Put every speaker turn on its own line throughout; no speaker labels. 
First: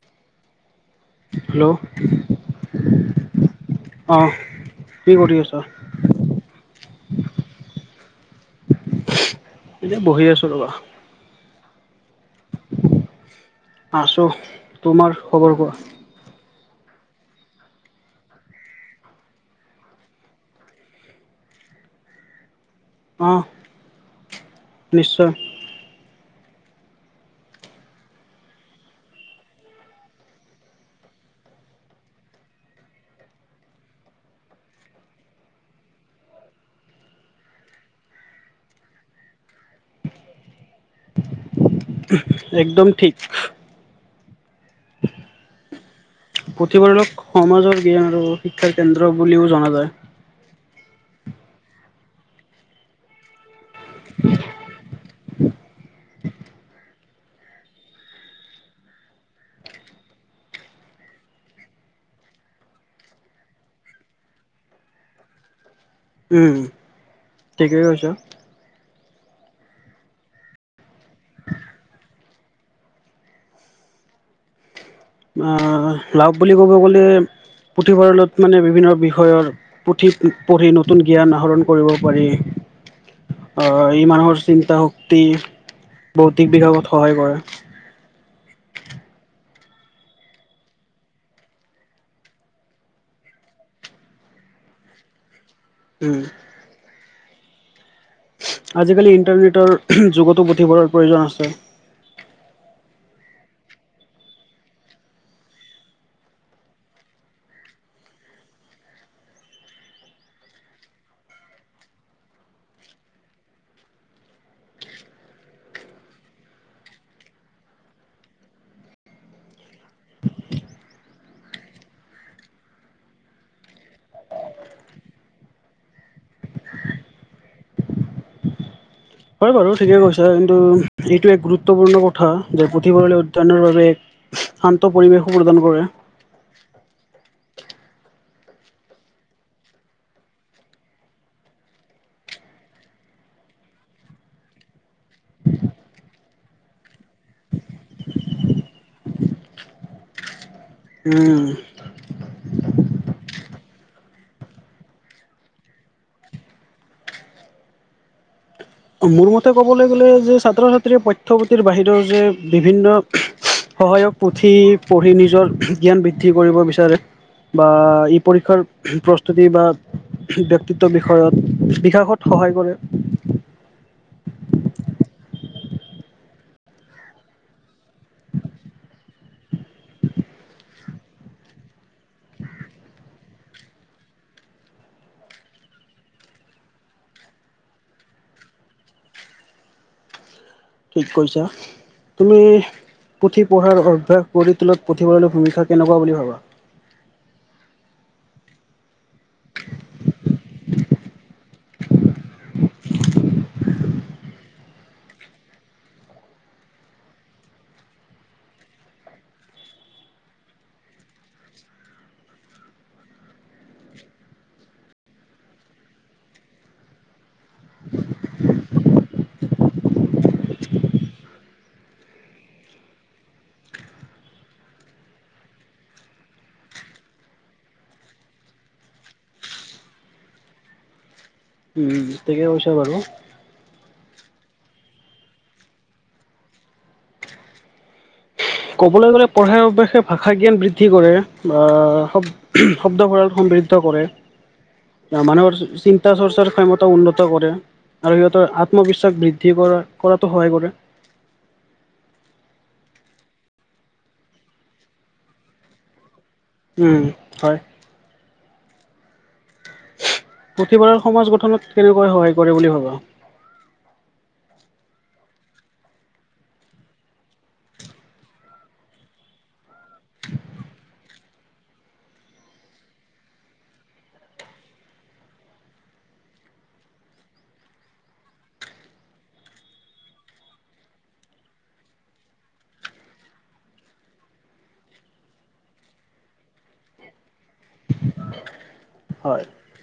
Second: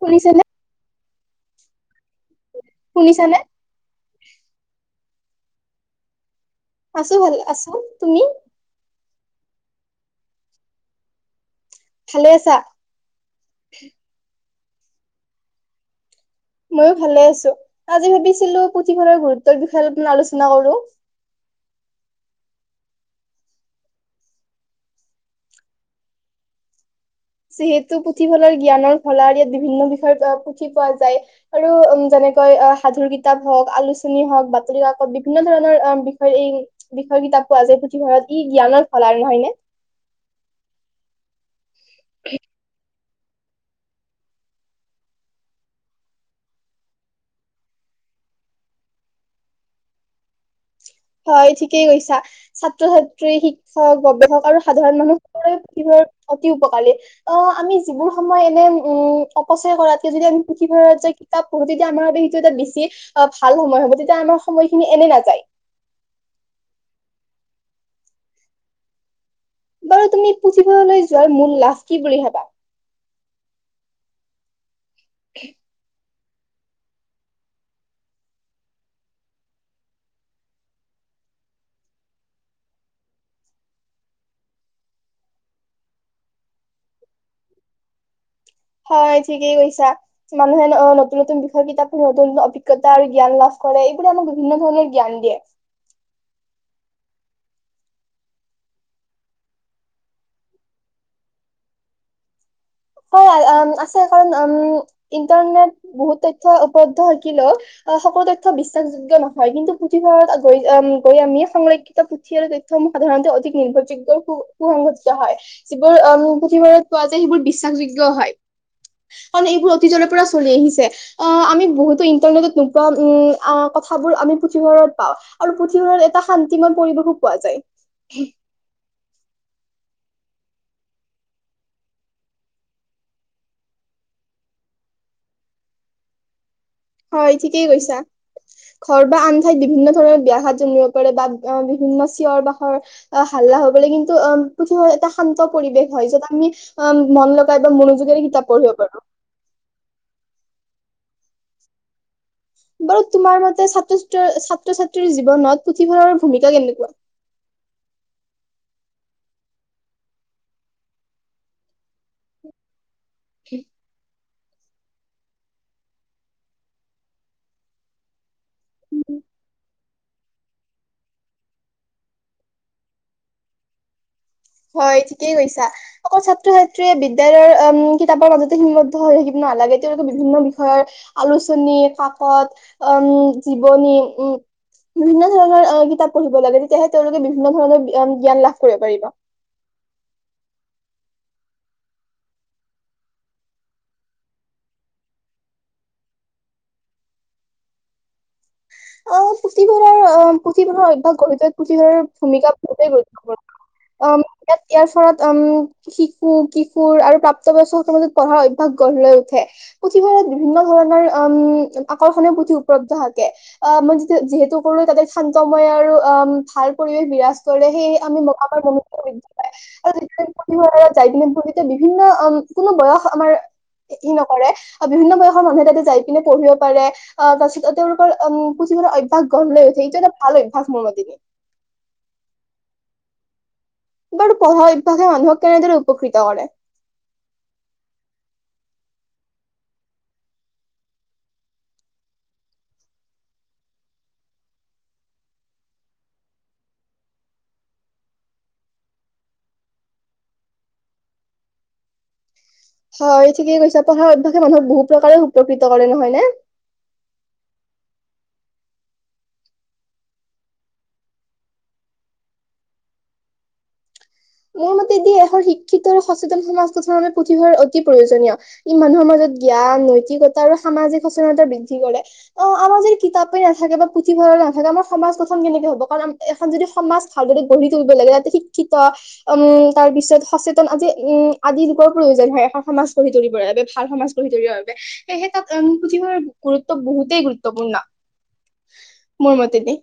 শুনিছেনে
হেল্ল'
শুনিছানে
অ কি কৰি আছা?
আছো ভালে আছো, তুমি?
এতিয়া বহি আছো ৰবা।
ভালে আছা
আছো, তোমাৰ খবৰ কোৱা?
ময়ো ভালে আছো, আজি ভাবিছিলো পুথিভঁৰালৰ গুৰুত্বৰ বিষয়ে অলপ আলোচনা কৰো
অ নিশ্চয়
যিহেতু পুথিভঁৰাল জ্ঞানৰ ভঁৰাল ইয়াত বিভিন্ন বিষয়ত আ পুথি পোৱা যায়। আৰু উম অ যেনেকৈ সাধুৰ কিতাপ হওক আলোচনী হওক বাতৰি কাকত বিভিন্ন ধৰণৰ অ বিষয়ে এই বিষয়ৰ কিতাপ পোৱা যায় পুথিভঁৰালৰ ই জ্ঞানৰ ভঁৰাল আৰু নহয় নে?
একদম ঠিক
[inaudible]
পুথিভঁৰালক সমাজৰ জ্ঞান আৰু শিক্ষাৰ কেন্দ্ৰ বুলিও জনা যায়।
হয় ঠিকেই কৈছা ছাত্ৰ ছাত্ৰী শিক্ষক গৱেষক আৰু সাধাৰণ মানুহ কিহৰ অতি উপকাৰী অ আমি যিবোৰ সময় এনে উম অপচয় কৰাতকে যদি আমি পুথিভঁৰালত যাই ত পোহোতিদি আমাৰ বাবে সেইটো এটা বেছি অ ভাল সময় হব তেতিয়া আমাৰ সময়খিনি এনে নাযায়
উম ঠিকেই কৈছ
বাৰু তুমি পুঁথিভৰাললৈ যোৱাৰ মূল লাভ কি বুলি ভাবা
অ লাভ বুলি ক'ব গলে পুথিভঁৰালত মানে বিভিন্ন বিষয়ৰ পুথি পঢ়ি নতুন জ্ঞান আহৰণ কৰিব পাৰি। অ ই মানুহৰ চিন্তা শক্তি বৌদ্ধিক বিভাগত সহায় কৰে।
হয় ঠিকেই কৈছা মানুহে নতুন নতুন বিষয় কিতাপ নতুন নতুন অভিজ্ঞতা আৰু জ্ঞান লাভ কৰে এইবোৰে আমাক বিভিন্ন ধৰণৰ জ্ঞান দিয়ে।
উম আজিকালি ইণ্টাৰনেটৰ উমহ যুগতো পুথিভঁৰালৰ প্ৰয়োজন আছে।
হয় আছে কাৰণ উম, ইন্টাৰনেট বহুত তথ্য উপলব্ধ থাকিলেও অহ সকলো তথ্য বিশ্বাসযোগ্য নহয় কিন্তু পুথিভঁৰালত গৈ গৈ আমি সংৰক্ষিত তথ্যসমূহ সাধাৰণতে অধিক নিৰ্ভৰযোগ্য সু- সংগঠিত হয়। যিবোৰ পুথিভঁৰাল পোৱা যায়, সেইবোৰ বিশ্বাসযোগ্য হয়। কাৰণ এইবোৰ অতীতৰ পৰাই চলি আহিছে। আহ, আমি বহুতো ইন্টাৰনেটত নোপোৱা, কথাবোৰ আমি পুথিভঁৰালত পাওঁ। আৰু পুথিভঁৰালত এটা শান্তিময় পৰিৱেশো পোৱা যায়।
হয় বাৰু, ঠিকে কৈছা। কিন্তু এইটো এক গুৰুত্বপূৰ্ণ কথা যে পুথিভঁৰাল অধ্যনৰ বাবে এক শান্ত পৰিৱেশো প্ৰদান কৰে।
হয়, ঠিকেই কৈছা। ঘৰ বা আন ঠাইত বিভিন্ন ধৰণৰ ব্যাঘাত জন্মিব পাৰে বা বিভিন্ন চিঞৰ বাখৰ আহ, হাল্লা হবলৈ, কিন্তু অ', পুথিভঁৰালত এটা শান্ত পৰিৱেশ হয়, য'ত আমি আহ, মন লগাই বা মনোযোগেৰে কিতাপ পঢ়িব পাৰো।
উম।
বাৰু তোমাৰ মতে, ছাত্ৰ ছাত্ৰীৰ জীৱনত পুথিভঁৰালৰ ভূমিকা কেনেকুৱা?
মোৰ মতে ক'বলৈ গ'লে যে, ছাত্ৰ ছাত্ৰীৰ পঠ্যপুথিৰ বাহিৰৰ যে বিভিন্ন সহায়ক পুথি পঢ়ি নিজৰ জ্ঞান বৃদ্ধি কৰিব বিচাৰে। বা ই পৰীক্ষাৰ প্ৰস্তুতি বা ব্যক্তিত্ব বিষয়ত বিকাশত সহায় কৰে।
হয়, ঠিকেই কৈছা। অকল ছাত্ৰ ছাত্ৰীয়ে বিদ্যালয়ৰ, উম, কিতাপৰ মাজতে সীমাবদ্ধ হৈ থাকিব নালাগে। তেওঁলোকে বিভিন্ন বিষয়ৰ আলোচনী, কাকত, উম জীৱনী উম বিভিন্ন ধৰণৰ কিতাপ পঢ়িব লাগে। তেতিয়াহে তেওঁলোকে বিভিন্ন ধৰণৰ জ্ঞান লাভ কৰিব পাৰিব।
ঠিক কৈছা। তুমি পুথি পঢ়াৰ অভ্যাস গঢ়ি তোলাত, পুথিভঁৰাললৈ ভূমিকা কেনেকুৱা বুলি ভাবা?
অ', পুথিভঁৰালৰ অ, পুথিভঁৰালৰ অভ্যাস গঢ়ি তোলাত পুথিভঁৰালৰ ভূমিকা বহুতেই গুৰুত্বপূৰ্ণ। অ', ইয়াত ফলত উম শিশু, কিশোৰ আৰু প্ৰাপ্তবয়স্কৰ মাজত পঢ়াৰ অভ্যস গঢ় লৈ উঠে। পুথিভঁৰালত বিভিন্ন ধৰণৰ উম আকৰ্ষণীয় পুথি উপলব্ধ থাকে। অ', মই যিহেতু কলোঁ তাতে শান্তময় আৰু ভাল পৰিৱেশ বিৰাজ কৰে সেই আমাৰ [unintelligible] আৰু যেতিয়া পুথিভঁৰালত যাই কিনে বিভিন্ন কোনো বয়স আমাৰ ই নকৰে, বিভিন্ন বয়সৰ মানুহে তাতে যাই পিনে পঢ়িব পাৰে, আহ তাৰ পিছত তেওঁলোকৰ উম পুথি পঢ়াৰ অভ্যাস গঢ় লৈ উঠে। এইটো এটা ভাল অভাস মতে।
উম, ঠিকে কৈছা বাৰু।
বাৰু পঢ়া অভ্যাসে মানুহক কেনেদৰে উপকৃত কৰে?
ক'বলৈ গ'লে, পঢ়াই অভাসে ভাষা জ্ঞান বৃদ্ধি কৰে আহ শব্দ ভঁৰাল সমৃদ্ধ কৰে। মানুহৰ চিন্তা চৰ্চাৰ ক্ষমতা উন্নত কৰে। আৰু সিহঁতৰ আত্মবিশ্বাস বৃদ্ধি কৰা কৰাতো সহায় কৰে।
হয়, ঠিকে কৈছা। পঢ়াৰ অভ্যাসে মানুহ বহু প্ৰকাৰে উপকৃত কৰে নহয় নে?
উম, হয়। পুথিভঁৰালে সমাজ গঠনত কেনেকৈ সহায় কৰে বুলি ভাবা?
মোৰ মতে, দি এখন শিক্ষিত আৰু সচেতন সমাজ গঠনৰ বাবে পুথিভঁৰাল অতি প্ৰয়োজনীয়। ই মানুহৰ মাজত জ্ঞান, নৈতিকতা আৰু সামাজিক সচেতনতা বৃদ্ধি কৰে। অ', আমাৰ যদি কিতাপেই নাথাকে বা পুথিভঁৰাল নাথাকে, আমাৰ সমাজ গঠন কেনেকে হ'ব, কাৰণ এখন যদি সমাজ ভালদৰে গঢ়ি তুলিব লাগে তাতে শিক্ষিত উম, তাৰপিছত সচেতন আজি, উম, আদি লোকৰ প্ৰয়োজন হয়, এখন সমাজ গঢ়ি তুলিবৰ বাবে ভাল সমাজ। গঢ়ি তুলিব বাবে, সেয়ে পুথিভঁৰালৰ গুৰুত্ব, বহুতেই গুৰুত্ব পূৰ্ণা, মোৰ
হয়
মতে দেই,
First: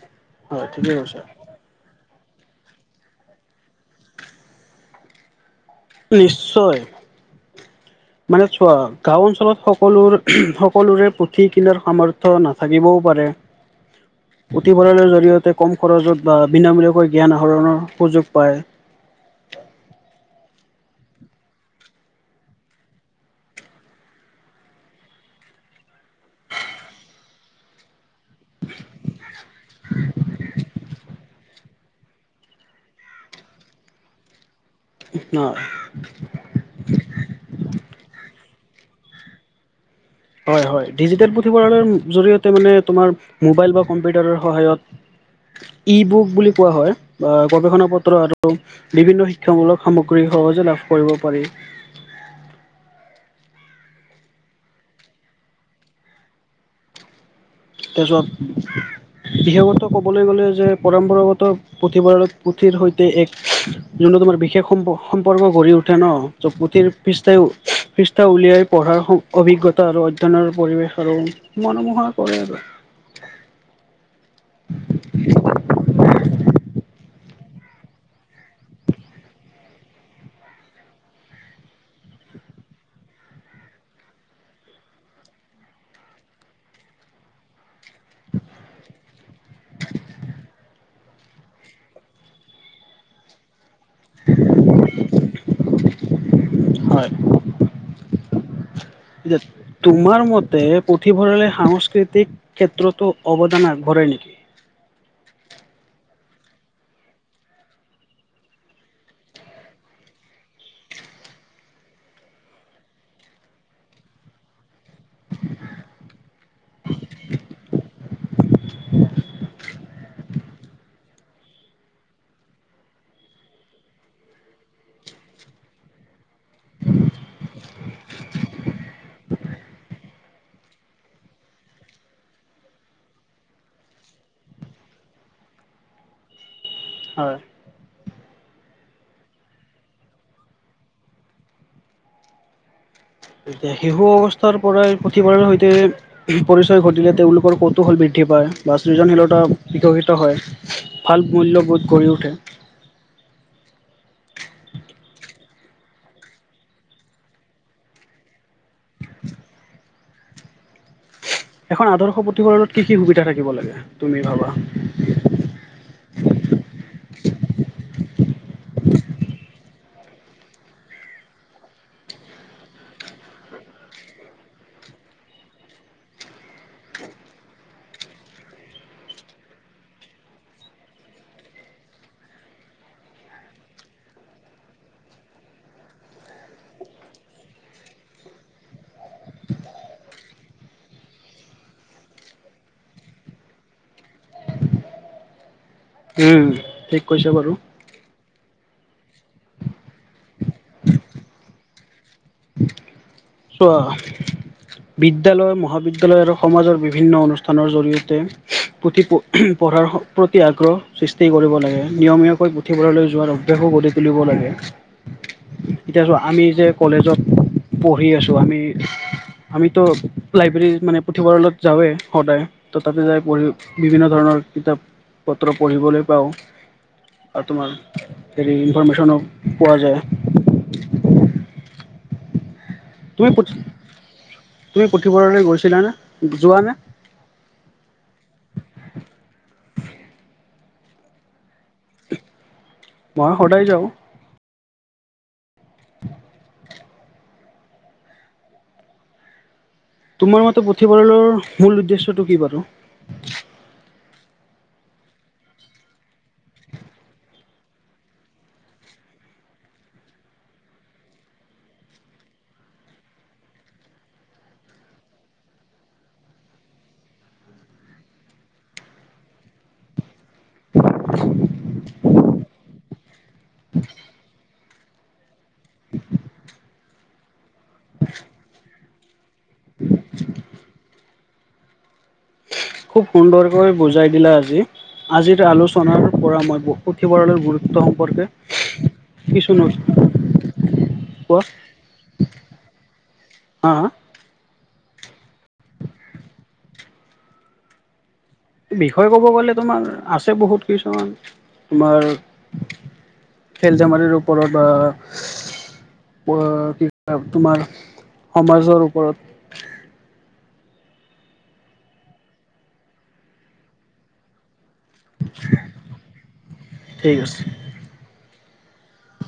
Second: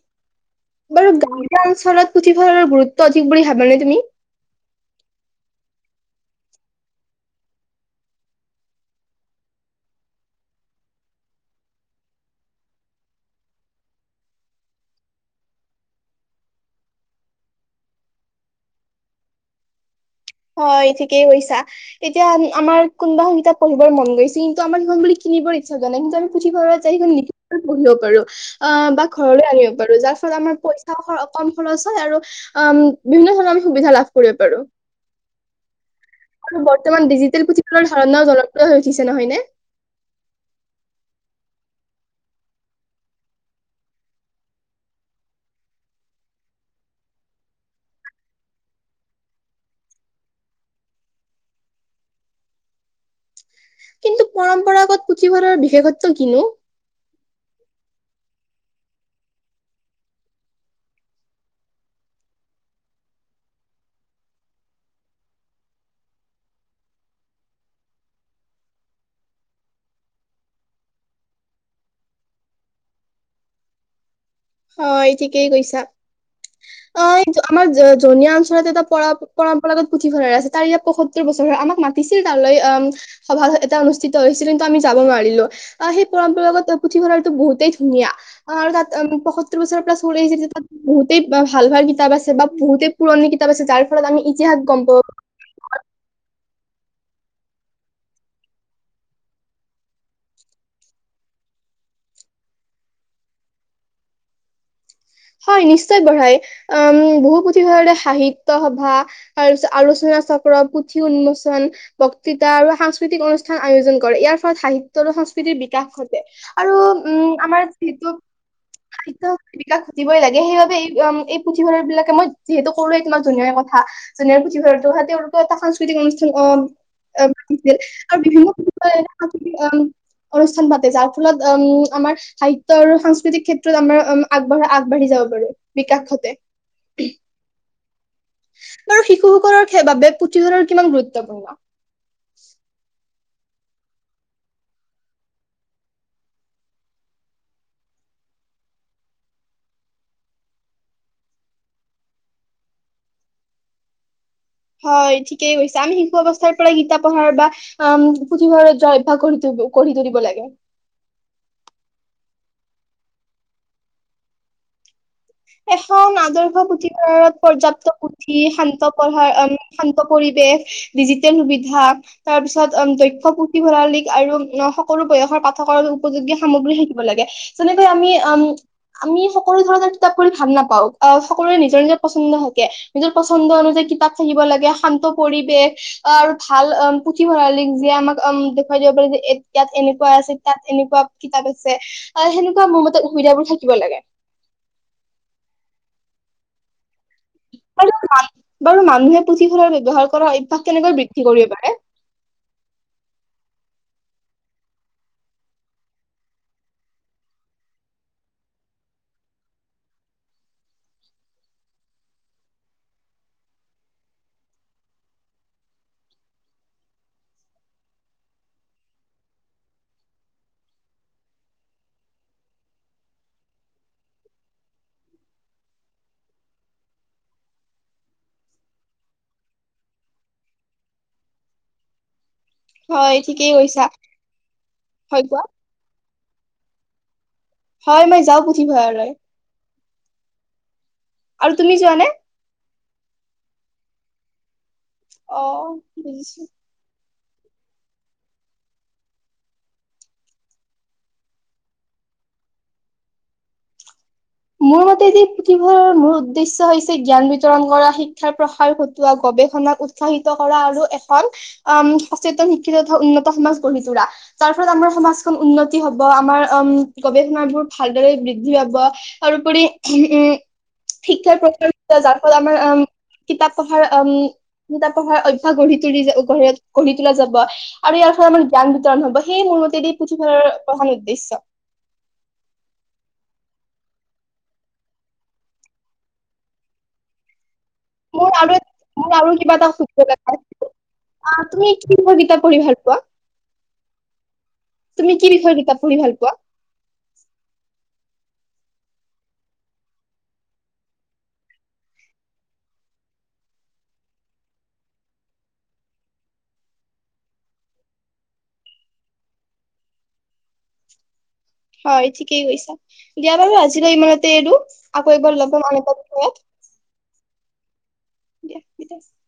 হয় ঠিকেই
বাৰু
কৈছা
গ গাওঁ অঞ্চলত পুথিভঁলৰ গুৰুত্ব অধিক বুলি ভাবানে তুমি?
নিশ্চয়।
[inaudible]
মানে চোৱা, গাওঁ অঞ্চলত সকলোৰে, সকলোৰে পুথি কিনাৰ সামৰ্থয় নাথাকিবও পাৰে।
[inaudible]
পুথিভঁৰালৰ জৰিয়তে কম খৰচত বা বিনামূলীয়াকৈ জ্ঞান আহৰণৰ সুযোগ পায়।
হয়, ঠিকেই কৈছা। এতিয়া আমাৰ কোনোবাখন কিতাত পঢ়িব মন গৈছে। কিন্তু আমাৰ সিখন বুলি কিনিবৰ ইচ্ছা যোৱা নাই, কিন্তু আমি পুথিভঁৰত ত, পঢ়িব পাৰো, আহ', বা ঘৰলৈ আনিব পাৰো যাৰ ফলত আমাৰ পইচা কম খৰচ হয়, আৰু উ, বিভিন্ন ধৰণৰ আমি সুবিধা লাভ কৰিব পাৰো।
ন।
আৰু বৰ্তমান ডিজিটেল পুথিভঁলৰ ধাৰণাও জনপ্ৰিয় হৈ উঠিছে নহয় নে?
হয়, হয়, ডিজিটেল পুথিভঁৰালৰ জৰিয়তে মানে তোমাৰ, মোবাইল বা কম্পিউটাৰৰ সহায়ত ই, বুক বুলি কোৱা হয়, বা গৱেষণা পত্ৰ আৰু বিভিন্ন শিক্ষামূলক সামগ্ৰী সহজে লাভ কৰিব পাৰি।
কিন্তু পৰম্পৰাগত পুথিভঁৰালৰ বিশেষত্ব কিনো।
তাৰপিছত, বিশেষত ক'বলৈ গ'লে যে পৰম্পৰাগত পুথিভঁলাৰৰ পুথিৰ সৈতে এক যোনটো তোমাৰ বিশেষ সম্প- সম্পৰ্ক গঢ়ি উঠে ন, পুথিৰ পৃষ্ঠাই- পৃষ্ঠা উলিয়াই পঢ়াৰ অভিজ্ঞতা আৰু অধ্যয়নৰ পৰিৱেশ আৰু মনোমোহনা কৰে আৰু।
হয় ঠিকেই কৈছা। কিন্তু আমাৰ জননীয়া অঞ্চলত এটা প- পৰম্পৰাগত পুথিভঁৰা আছে, তাৰ ইয়াতয়ত্তৰ বছৰ আম, ম দিছিল তালৈ অম সভা এটা অনুষ্ঠিত হৈছিল, কিন্তু আমি যাব নোৱাৰিলোঁ। আহ, সেই পৰম্পৰাগত পুথিভঁৰালতো বহুতেই ধুনিয়া, আৰু তা সতৰ বছৰ পৰা চলি আহিছে, যে তাত বহুতেই ভাল, ভাল কিতাপ আছে বা বহুতেই পুৰণি কিতাপ আছে যাৰ ফলত আমি ইতিহাস গম পাওঁ।
[inaudible] হয়।
[inaudible]
এতিয়া, তোমাৰ মতে পুথিভঁৰালি সাংস্কৃতিক ক্ষেত্ৰতো অৱদানা আগবঢ়ায় নেকি?
হয়, নিশ্চয় বঢ়ায়, উ বহু পুথিভঁৰালে সাহিত্য সভা তাৰ পিছত আলোচনা চক্ৰ, পুথি উন্মোচন বক্তৃতা আৰু সাংস্কৃতিক অনুষ্ঠান আয়োজন কৰে। ইয়াৰ ফলত সাহিত্য আৰু সংস্কৃতিৰ বিকাশ ঘটে। আৰু উম আমাৰ যিহেতু, সাহিত্য বিকাশ দিবই লাগে। সেইবাবে এই, এই পুথিভঁৰাল বিলাকে মই যিহেতু কলোৱেই তোমাক ধুনীয়া কথা। জুনে পুথিভ তো, তেওঁলতো এটা সাংস্কৃতিক অনুষ্ঠান অছিল। আৰু বিভিন্ন অনুষ্ঠান পাতে, যাৰ ফলত উম, আমাৰ সাহিত্যৰয আৰু সাংস্কৃতিক ক্ষেত্ৰত আমাৰ উম আগবঢ় আ বাঢ়ি যাব পাৰে, বিকাশক ঘতে।
হয়।
আৰু শিশুসকলৰ বাবে পুথিঁভৰাল কিমান গুৰুত্বপূৰ্ণ।
শিশু অৱস্থাৰ পৰাই পুথিভঁৰালৰ সৈতে পৰিচয় ঘটিলে, তেওঁলোকৰ কৌতুহল বৃদ্ধি পায় বা সৃজনশীলতা বিকশিত হয়। ভাল মূল্যবোধ গঢ়ি উঠে।
হয় ঠিকেই কৈছে, আমি শিশু অৱস্থাৰ পৰা কিতাপ পঢ়াৰ বা উ, পুথিভঁৰা জভ্যাস কৰি তুল গঢ়ি তুলব লাগে।
এখন আদৰ্শ প্ৰতিুফলনত কি, কি, সুবিধা থাকিব লাগে, তুমি ভাবা।
এখন আদৰ্শ পুথিভঁৰাল পৰ্যাপ্ত পুথি শান্ত পঢ়াৰ এনে, শান্ত পৰিৱেশ ডিজিটেল সুবিধা। তাৰ পিছত দক্ষ পুথিভঁৰালিক আৰু সকলো বয়সৰ পাঠকৰ উপযোগী সামগ্ৰী থাকিব লাগে। যেনেকৈ আমি আম আমি সকলো ধৰণৰ কিতাপবোৰ ভাল নাপাওঁ, আহ সকলোৰে নিজৰ নিজৰ পচন্দ থাকে। নিজৰ পচন্দ অনুযায়ী কিতাপ থাকিব লাগে, শান্ত পৰিৱেশ। অ আৰু ভাল অ পুথিভঁৰালিক যিয়ে আমাক দেখুৱাই দিব পাৰে যে তাত এনেকুৱা আছে তাত এনেকুৱা। কিতাপ আছে আৰু সেনেকুৱা মোৰ মতে সুবিধা বোৰ থাকিব লাগে।
উম ঠিক কৈছে বাৰু।
বাৰু মানুহে পুথিভঁৰাল ব্যৱহাৰ কৰাাৰ অভ্যাস কেনেকৈ বৃদ্ধি কৰিব পাৰে।
চোৱা। বিদ্যালয় মহাবিদ্যয়ালয় আৰু সমাজৰ বিভিন্ন অনুষ্ঠানৰ জৰিয়তে। পুথি পঢ়াৰ প্ৰতি আগ্ৰহ সৃষ্টি কৰিব লাগে নিয়মীয়াকৈ পুথিভঁৰাললৈ যোৱাৰ অভ্যাসো গঢ়ি। তুলিব লাগে।
[unintelligible] [inaudible]
এতিয়া আমি যে কলেজত পঢ়ি আছোঁ আমি আমিতো লাইব্ৰেৰীত মানে পুথিভঁৰালত যাওঁৱেই সদায়। তথাপি যাই পঢ়ি বিভিন্ন ধৰণৰ কিতাপ পত্ৰ পঢ়িবলৈ পাওঁ। আৰু তোমাৰ হেৰি ইনফৰৰ্মেশ্যনো পোৱা যায়।
হয়
তুমি
ঠিকেই
পুথি
কৈছা
তুমি
হয় কোৱা
পুথিভঁৰাললৈ গৈছিলানে যোৱাানে?
হয় মই যাওঁ পুথিভঁৰাললৈ। আৰু তুমি যোৱানে?
মই সদায় যাওঁ।
অ বুজিছো।
তোমাৰ মতে পুথিভঁৰালৰ মূল উদ্দেশ্যটো কি বাৰু,
মোৰ মতে দি পুথিভঁৰালৰ মূল উদ্দেশ্য হৈছে জ্ঞান বিতৰণ কৰা শিক্ষাৰ প্ৰসাৰ ঘটোৱা গৱেষণা উৎ। সাহিত কৰা আৰু এখন আ সচেতন শিক্ষিত তথা উন্নত সমাজ গঢ়ি তোল তাৰ ফলত আমাৰ সমাজখন উন্নতি হব, আমাৰ উম গৱেষণাবোৰ ভালদৰে বৃদ্ধি পাব তাৰোপৰি উ উম শিক্ষাৰ প্ৰচ যাৰ ফলত আমাৰ উম [unintelligible] কিতাপ পঢ়াৰ উম কিতাপ পঢ়াৰ অভ্যাস গঢ়ি তুলি যা উম গঢ় গঢ়ি তোলা যাব। আৰু ইয়াৰ ফলত আমাৰ জ্ঞান বিতৰণ হ'ব সেই মোৰ মতেদি পুথিভঁৰালৰ প্ৰধান উদ্দেশ্য।
খুব সুন্দৰকৈ বুজাই দিলা আজি। আজিৰ আলোচনাৰ পৰা মই পুথিভঁৰালৰ গুৰুত্বসমূহ।
মোৰ আৰু মোৰ আৰু কিবা এটা সুধিব লগা আছিল। আহ,
কোৱা
তুমি কি কবিতা পঢ়ি ভাল পোৱা?
হা হা
তুমি কি বিষয়ে কিতাপ পঢ়ি ভাল পোৱা?
বিষয়ে ক'ব গ'লে তোমাৰ আছে বহুত কিছুমান তোমাৰ খেল ধেমালিৰ ওপৰত বা বা কি কয় তোমাৰ সমাজৰ ওপৰত।
হয় ঠিকেই কৈছা, দিয়া বাৰু আজিলৈ ইমানতে এৰো, আকৌ এবাৰ লগ পাম আন এটা বিষয়ত।
ঠিক আছে।
দিয়া [inaudible]